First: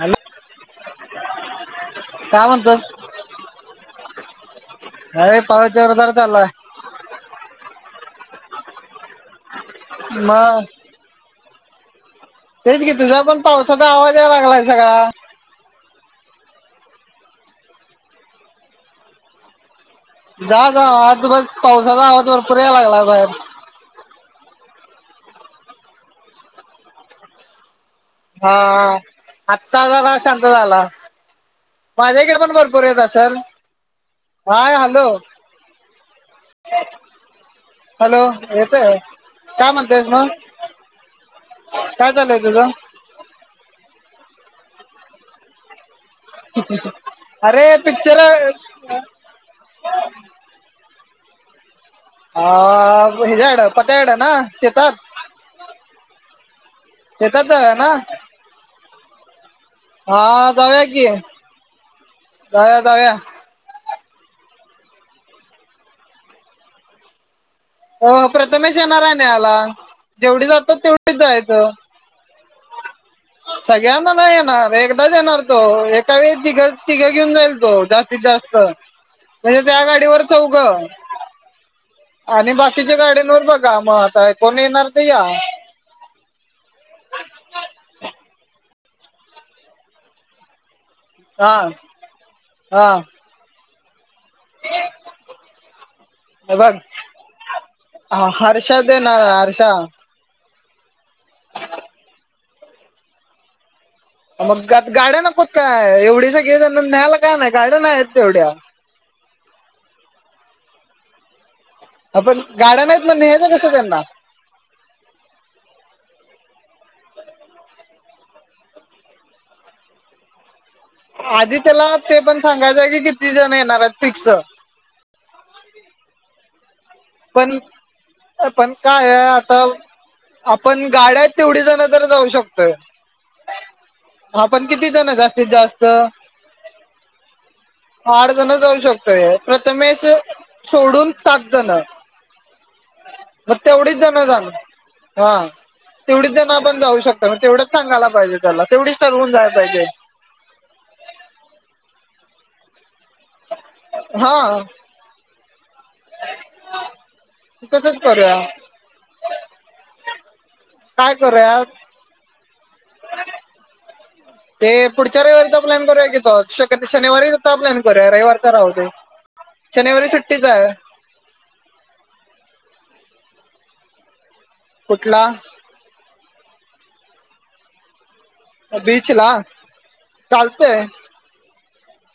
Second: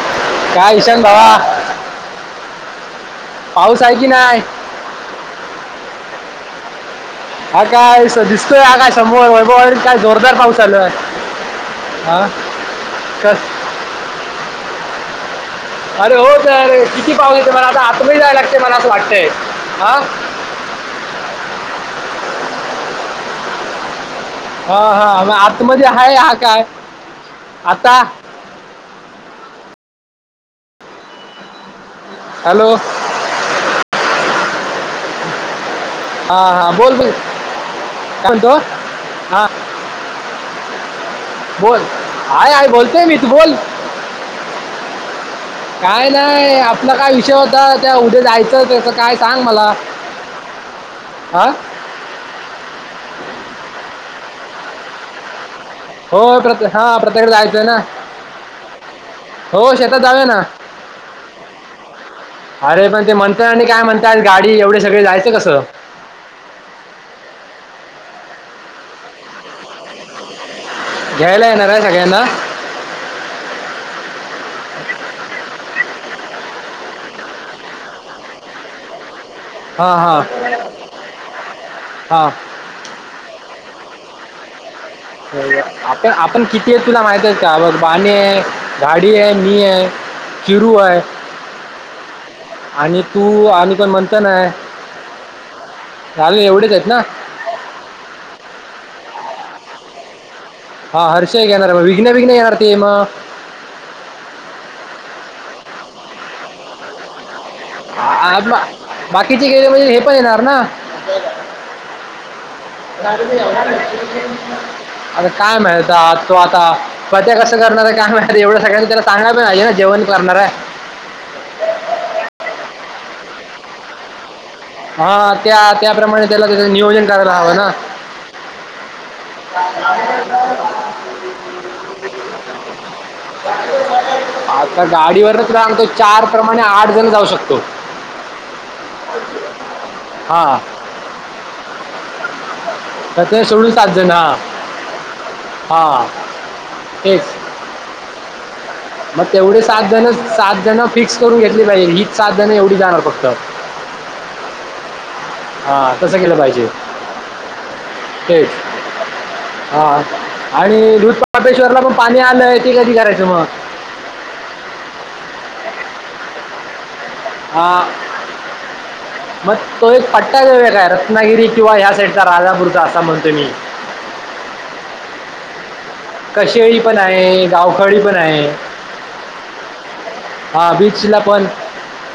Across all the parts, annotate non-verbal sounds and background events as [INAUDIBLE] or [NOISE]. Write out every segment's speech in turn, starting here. Hello काय विशाल भावा काय म्हणतोस पाऊस हाय. की न्हाय? अरे पाऊस जोरदार धरलाय. हा काय [UNINTELLIGIBLE] दिस दिसतोय हा काय समोर वैभव काय जोरदार पाऊस मग चालू आहे हा तेच की तुझा पण कस पावसाचा आवाज याय लागलाय. सगळा. अरे हो तर किती पाऊस, मला आता आतमध्ये जायाय लागतय मला अस वाटतय आ [UNINTELLIGIBLE] जा जा आज आत बस पावसाचा आवाज भरपूर यायलागलाय बाहेर हा हा म आतमध्ये हाय हा काय आता हा हा आत्ता जरा शांत झाला माझ्या इकडे पण हॅलो भरपूर येत सरल हाय हॅलो हा हा बोल ब हॅलो कायणतो येतोय हा काय म्हणतेस मग बोल काय चाललंय आय आय तुझं बोलतोय मी तू बोल काय नाही आपला काय विषय अरे होता त्या पिक्चर उद्या जायचं त्याचं काय सांग मला आं ह्याच्याकडं पत्याकडं ना तेेतात हो प्रत्य हा प्रत्येकडे जायचंय ना हो शेतात जावया ना हा जाऊया की जाऊया अरे पण ते जाऊया म्हणतय आणि काय म्हणत त्यात गाडी एवढे सगळे जायचं कस. हो प्रथमेश येणार आहे न्ह्यायला जेवढी जात तर तेवढीच घ्यायला जायच येणार आहे सगळ्यांना सगळ्यांना नाही येणार एकदा येणार तो एका वेळी तिघ तिघं घेऊन जाईल तो जास्तीत जास्त म्ह त्या हां गाडीवर हां चौघ हां आणि बाकीच्या गाड्यांंवर बघा मग आताय कोणी येणार ते या हो आपण, [UNINTELLIGIBLE] आपण किती आहे तुला माहित आहे का बघ बाने गाडी आहेै मी है चिरू आहेै. हा हा आणि तू आणि कोण म्हणत नाय हे बघ हर्षा दे ना हर्षा हा हर्ष एक घ येणार म विघ्न विघ्न येणार ते मग मगता गाड्या नकोत काय एवढी स गे न्यायला लाग आज बाकीचे गेले म्हणजे हे पण येणार ना आपण गाड्या नाहीत मग न्यायचं कसं त्यांना आता काय माहीत आता तो आता पत्या कसं करणार आहे काय मा एवढं सगळ्यांनी त्याला चांगणार पण नाहीे ना जेवण करणार आहे आधी त्याला ते पण सांगायचंय क किती जण येणार आहेत पिक्स हा त्या त्याप्रमाणे त्याला त्या नियोजन करायला हवं ना अ पण कायय आता आपण गाड्यात तेवढी जण तर जाऊ शकतोय आपण आता किती जण जास्तीत गाडीवरच जास्त राहतो चार प्रमाणे आठ जण जाऊ शकतो हड जण जाऊ शकतोय प्रथमेश हा सोडून सात जण तर ते मग सोडून सात तेवढीच जण जाण हा जाण हा हा तेवढीच ज ना पण जाऊ शकता तेच म तेवढंच सांगायला पाहिजे त्याला तेवढीच मग ठरवून जायला तेवढे पाहिजे सात जण सात जण फिक्स करून घेतली पाहिजे हीच सात जण एवढी जाणार फक्त हा हा तस केलं पाहिजे तसंच करूया तेेच हा आणि काय करूया दूधपाबेश्वरला पण पाणी आलंय ते कधी करायचं मग ते पुढच्या रविारीचा प्लॅन करूया कि शक्य शनिवारी हा प्लॅन करूया रविवारचा राहू ते मग तो एक पट्टा देव काय रत्नागिरी किंवा ह्या साईडचा राजापूरचा असा म्हणतो. बनी [INAUDIBLE] कुठला? कशेळी पण आहे गावखळीण आहे बीचला हा चालतंय बीचला पण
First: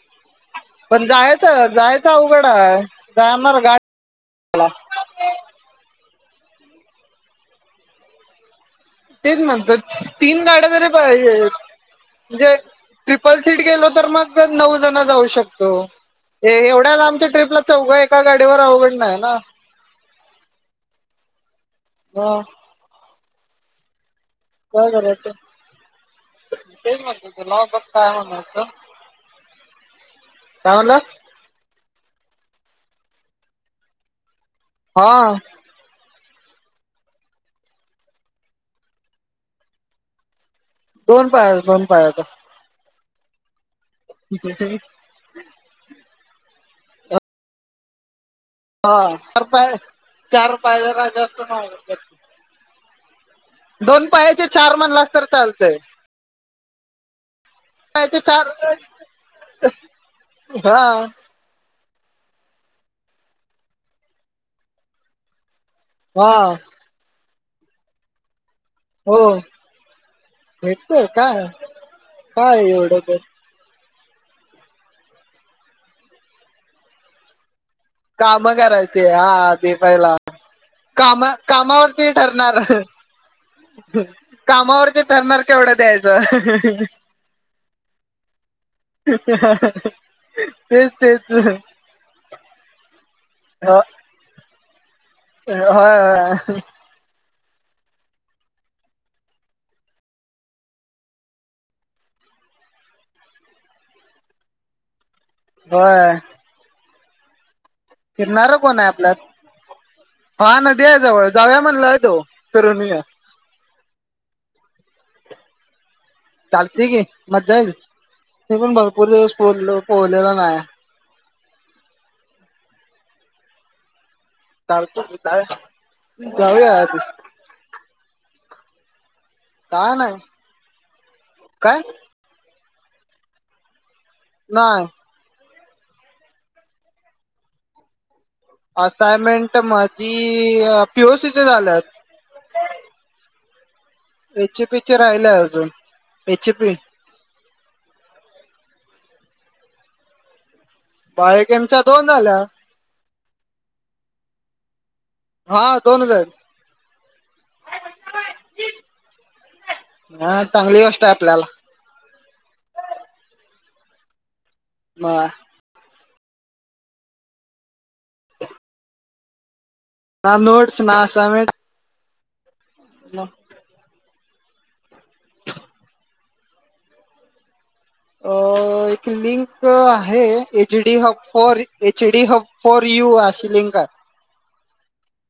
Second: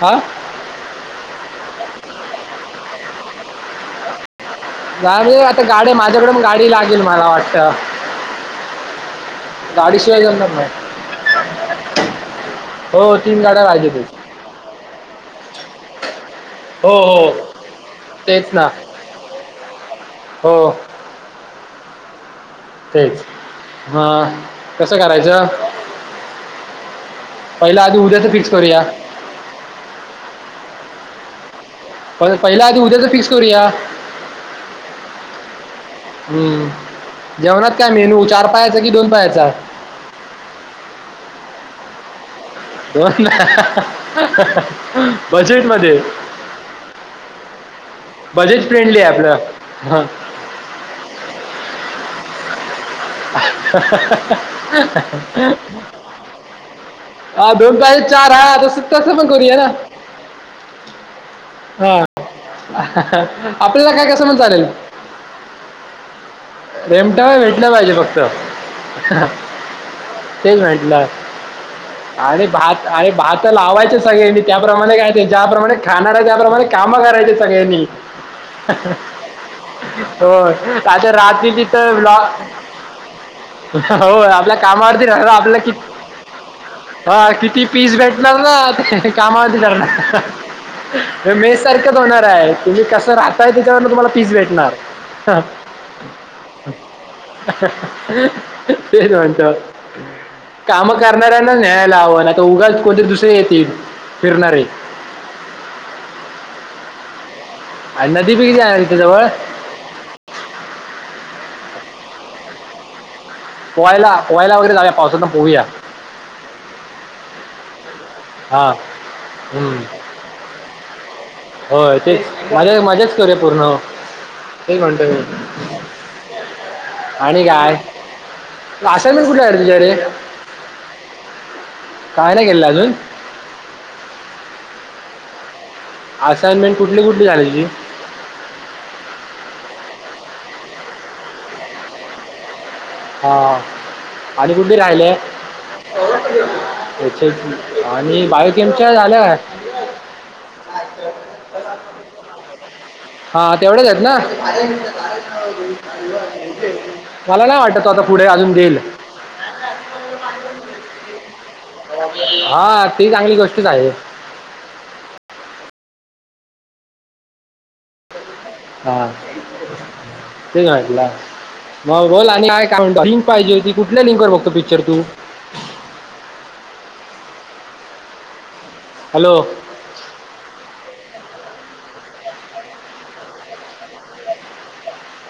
हा पण जायचं, जायचं उवघड आहे, जाणार गाडी ग र आता गाडी माझ्याकड गाडी लागेल मला वाटत तेच म्हणत तीन गाड्या नाही जरी पाहिजे. म्हणजे हो ट्रिपल तीन सीट गाड्या गेलो पाहिजे ते तर मग नऊ जण जाऊ शकतो. हो एवढ्या आमच्या हो ट्रिपला चौघ एका तेच गाडीवर ना अवघड नाही ना, हो ह तेच हा कसं करायचं? ते म पहिलं लगग आधी काय म्ह उद्याचं फिक्स नत करूया [INAUDIBLE] काय म्हणाला. प पहिल्या आधी उद्याच फिक्स करूया. हा. हम्म जेवणात काय मेनू चार पायाचा कि दोन पायाचा. दोन पाया दोन पायाचा. दोन बजेट मध्ये. बजेट हा फ्रेंडली आहे चार आपलं पाय हां चार पायाला जास्त. दोन पायाचे चार म्हणलास तर चालतंय [UNINTELLIGIBLE] हा दोन पाहिजे चार हा तस तसं पण करूया ना हा हा. आपल्याला काय कसं म्ह चालेल. वा! काय भेटलं पाहिजे फक्त हो तेच भेटतय भेटलं. काय आणि काय भात एवढं आणि तर भात ला. खवायचे सगळ्यांनी, त्याप्रमाणे काय ज्याप्रमाणे खाणार आहे त्याप्रमाणे काम करायचे सगळ्यांनी. काम करायचे हा ते पहिला हो आ काम रात्री त कामावरती तरॉ. ठरणार [INAUDIBLE] हो आपल्या कामावरती राह ठरणार आपलं केवढं किती. द्यायचं हा किती पीस भेटणार ना कामामध्ये तेच तेच जाणार. मे सारखंच होणार आहे तुम्ही कसं आताय त्याच्यावर तुम्हाला पीस भेटणार. होयय. ते म्हच्या काम करणार. न्यायला आव आता उगा कोणतरी दुसरे येत फिरणारे. बर. आणि नदी बी फिरणार किती कोण आहे तिथे आपल्यात जवळ हा नदी आहे जवळ. जावया म्हणलाय तो करून. कोवायला पयाला वगैे जाग पावसाातून पवूया. चालते की मज्जा येल ते हा पण भरपूर दिवस हम्म. पोहलेला नाही. होय तेच माझ्या माझ्याच करूया पूर्ण. ते चालतो म्हणतो की मी जाऊया जाऊया आणि काय. आसामन कुठन विचार काय नाही काय कानकलाु. [INAUDIBLE] नाय. असाइनमेंट कुठली कुठली झाली तुझी? ती पिओसीच्या झाल्यात. हां. एच ए पीचे राहिल्या अजून. H P H A P, आणि बायोकेमच्या झाल्या का [UNINTELLIGIBLE] बायोकेमच्या दोन झाल्या. हा तेवढेच आहेत ना? हा दोन हजार मला नाही वाटत तो आता पुढे अजून देईल. हा चांगली गोष्ट आहे. आपल्याला हा ती चांगली गोष्टच आहे. म ना नोट्स ना असाइनमेंट [UNINTELLIGIBLE] बोल आणि काय काम का, लिंक पाहिजे होती कुठल्या लिंकवर बघतो पिक्चर तू? अ एक हॅलो लिंक आहे H D hub. For H D hub for you अशी लिंक आहे.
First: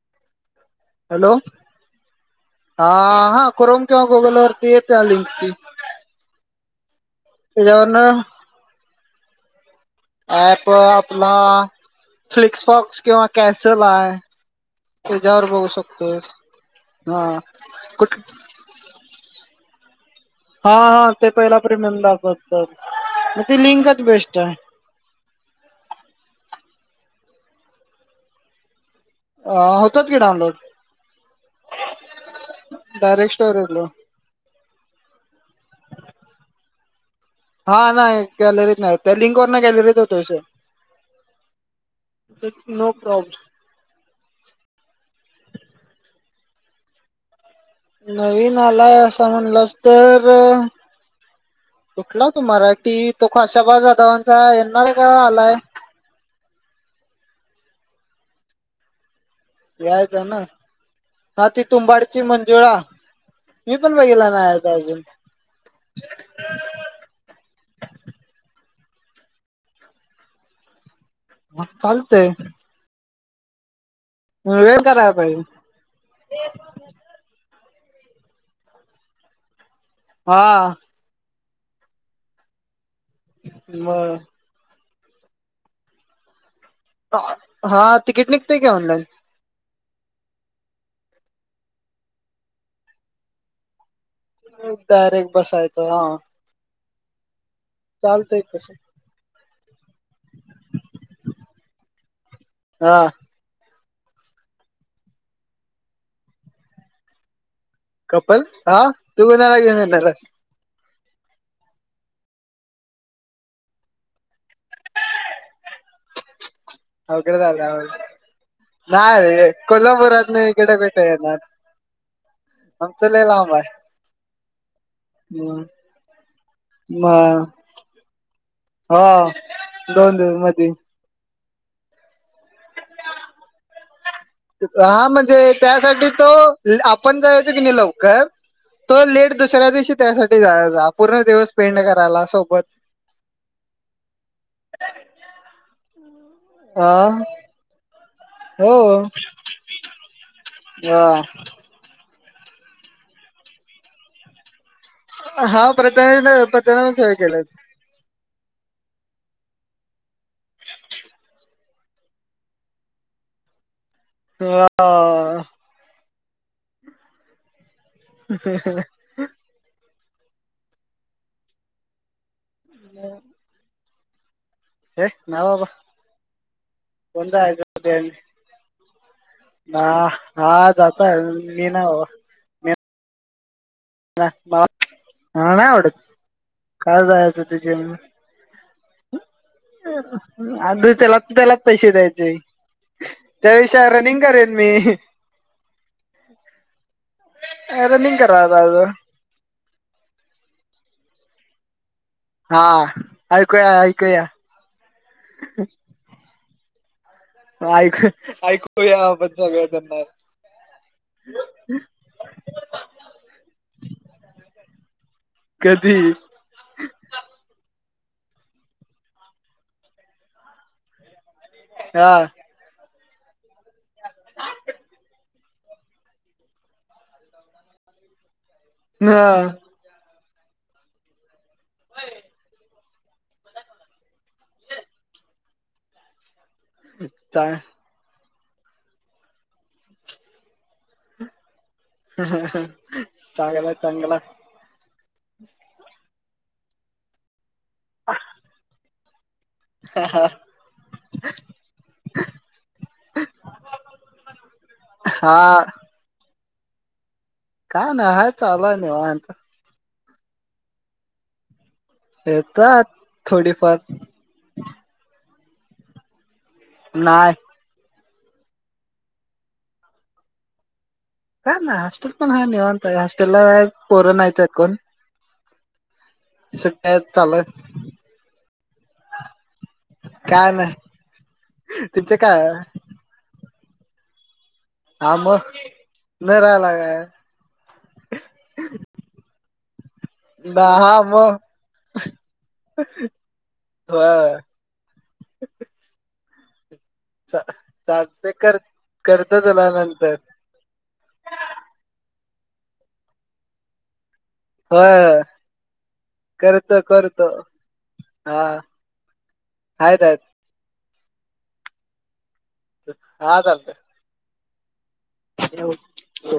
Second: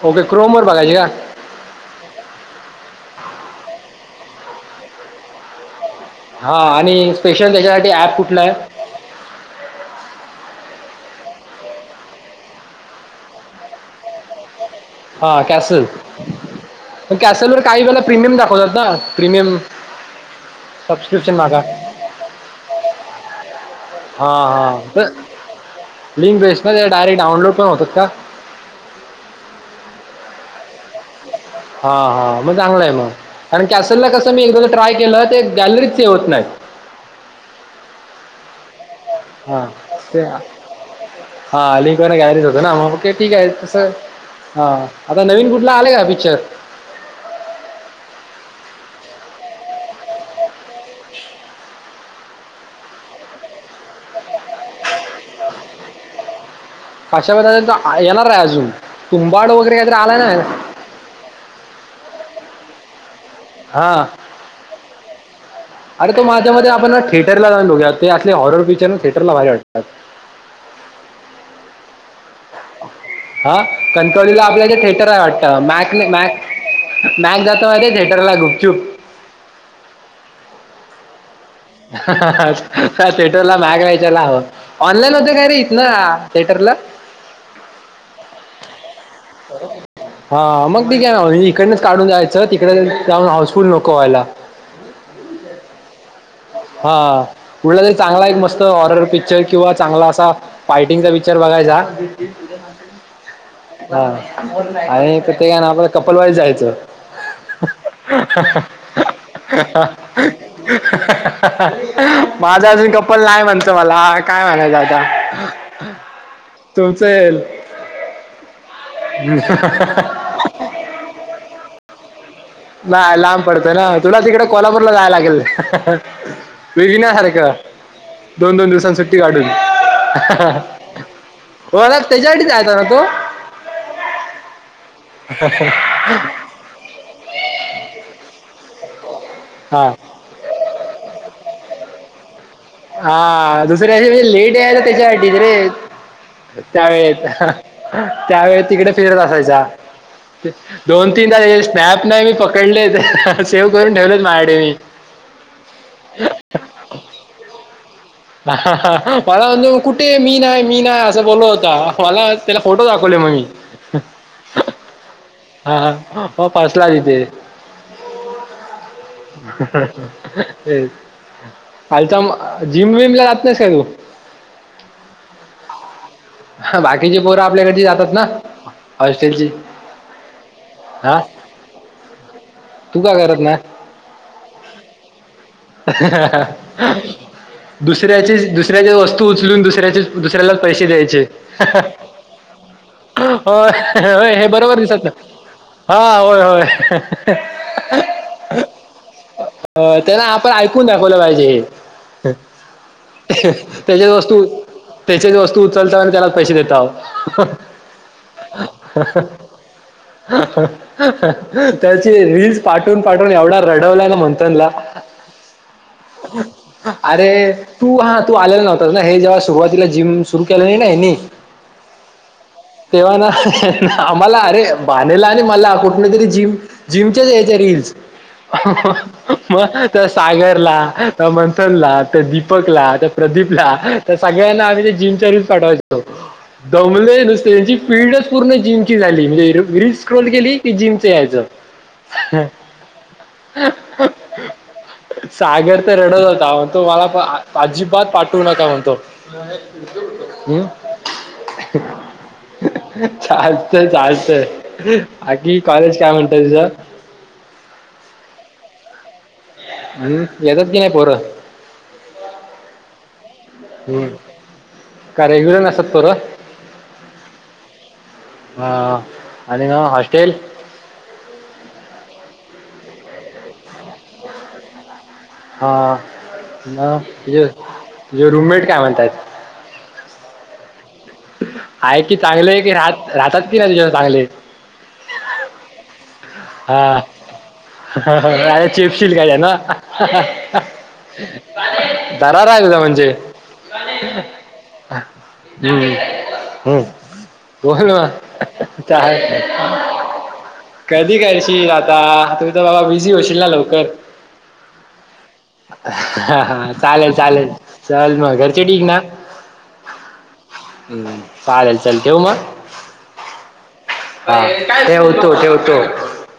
ओके क्रोम वर हॅलो, आ हा. क्रोम किंवा गुगलवरती येते लिंक ती. हा आणि स्पेशल त्याच्यासाठी ऍप कुठला आहे? एप अ आपला फ्लिक्सफोक्स किंवा कॅसेल आहे. हा त्याच्यावर बघू कॅसल. शकतो पण हा कॅसेल वर काही वेला कुठ प्रीमियम दाखवतात ना, प्रीमियम हा हा ते सबस्क्रिप्शन पहिला मागा प्रीमियम दाखवतात. मग त लिंंकच बेस्ट हां आहे. हां तर लिंक बेस्ट ना, ते डायरेक्ट डाउनलोड पण होतात का? अ होतात की डाऊनलोड. हा हा, मग चांगलंय मग. कारण स्टोरेजला. कॅसेल ला कसं मी एकदा ते ट्राय केलं ते गॅलरीत सेव होत नाही. हा नाही, गॅलरीत नाही त्या लिंकवरुन गॅलरीत होतो सेव्ह. हा लिंकवरन गॅलरीत होतं ना मग ठीक प्रॉब्लेम आहे तस हा आता नवीन कुठला आले का पिक्चर नवीन आलाय असं म्हणल तर कुठला तो मराठी, तो खशाबा जाधवांचा येणार आहे का आलाय? खाशाबा त्यांचा, येणार आहे अजून. तुंबाड वगैरे काहीतरी यायच आला ना, ह ती तुंबाडची मंजुळा मी पण हां बघेला नाय काय अजून अरे तो माझ्या मते आपण ना थिएटरला जाऊन बघूया, असले हॉरर पिक्चर ना थिएटरला भारी वाटतात. चालतंय. हा, कणकवलीला आपल्या इथ वेळ थिएटर करायला पाहिजे वाटतं, मॅकॅ मॅ जातो माहितीये थिएटरला गुपचुप. हा बर. [UNINTELLIGIBLE] ऑनलाईन मध्ये काय राहत ना थिएटरला? हा तिकीट निघते की ऑनलाईन. हा मग ठीक आहे ना, इकडनच काढून जायचं तिकडे जाऊन हाऊसफुल नको व्हायला. डायरेक्ट बसायचं हा हा कुठला तर चांगला एक चालतंय मस्तं तसं हॉरर पिक्चर किंवा चांगला असा, फायटिंगचा पिक्चर बघायचा हा हा, आणि ते का ना आपण हाय कपलवाणी जायचं. कपल हा तू बणारला घेऊन येणारस माझा अजून कप्पल नाही म्हणत मला काय म्हणायचं आता हो तुमचं कडद राहल नाही रे कोल्हापुरात नाही कटकेठ येणार आमचं नाय लय लांब आहे पडतो ना तुला तिकडे कोल्हापूरला जाय लागेल वेगी म नाही सारे का दोन दोन दिवसां सुट्टी हो काढून दोन दिवस मधी होर त्याच्यासाठीच आहेता ना तो हा म्हणजे त्यासाठी तो आपण ज क लवकर तो लेट दुसऱ्या हा दिवशी त्यासाठी जा पूर्ण दिवस पेंड करायला सोबत हा दुसऱ्या दिवशी म्हणजे लेट यायचा त्याच्यासाठी रे हा त्यावेळेत त्यावेळे तिकडे हो फिरत असायच्या हा दोन तीन तास स्नॅप नाही मी पकडले सेव्ह करून ठेवलेच माहाडे मी हा प्रत प्रतञ नच ह ह ह फला कुठे मी नाही मी नाही असं बोललो होता मला त्याला फोटो दाखवले मग मी ह हो फसला तथे फाल तर जिम विम ला जात नाहीस का तू हे ना बाबा बाकीचे कोण पोर आपल्याकडचे जातात ना. हॉस्टेलची ह हा जातय हां मी ना मी तू का करत नाही ह बा हा ना आवड. काय जायचं त जे दुसऱ्याची दुसऱ्याची वस्तू उचलून दुसऱ्याचे दुसऱ्यालाच आणि पैसे दु त्याला त्यालाच पहि से द्यायचे. त्यापेक्षा रनिंग होयय हे करेन मी बरोबर दिसत हाय होय. रनिंग करज. अ त्यांना आपण ऐकून दाखवलं पाहिजे हे. हा. ऐकूया त्याच्याच ऐकूया वस्तू त्याच्याच वस्तू उचलता आणि त्याला पैसे देत. ऐकू ऐकूया आपण सगळं त्यांना. त्याची रीलीलस पाठून पाठून एवढा रडवलाय ना मंथनला. कधी? अरे तू हा तू आलेला नव्हत ना हे जेव्हा सुरुवातीला जिम सुरु केले नाही ना. हा. तेव्हा ना आम्हाला अरे बानेला आणि मला कुठ तरी जिम जिमच्याच याच्या री ह. हा. मग त्या सागरला त्या मंथन ला, त्या दीपक ला. प्रदीपला, तर सगळ्यांना आम्ही ते जिमच्या रूच पाठवायचोत. दमले नुसते चांग त्यांची फीडच पूर्ण जिमची झाली म्हणजे रि स्क्रोल केली की जिमच यायचं. ह चांगला चांगला. सागर तर रडत होताण तो मला अजिबात पाठवू नका म्हण तो. हम्म. चालतय चालतंय. बाकी हा कॉलेज काय म्हणतय तुझ? का नाही हाय चालाय नाही निवांत. हम् येतच नाहीये पोर. येतात थोडीफार. हम्म का रेग्युलर नसतात पोरं.? नाय. हा आणि ना हॉस्टेल. काय ना हॉस्टेल पण ह निवता हॉस्टेलला पोर नाहीयच कोण. हा सुट्ट्या आहेत चालू तुे आहेत तुे रुममेट काय म्हणतायात. काय नाही आहे की तुमचं काय चांगले की राहत राहतात की नाही तुच्या चांगले. हा मग. न राहिला हा काय. अरे चिपशील काय आहे ना. ना. हा मग दरारा आहे तुझा म्हणजे होय हम्म. हम्म. चा- बोल चालतंय कर च करतो तुला नंतर का? करशील आता तु तर बाबा बिझी होशील ना लवकर. होय. हा हा करतो चालेल करतो चालेल. चल मग हा घरचे ठीक ना? आहेत आहेत. हम्म चालेल चल ठेव मग. हा चालतंय. हा ठेवतो ठेवतो. हो.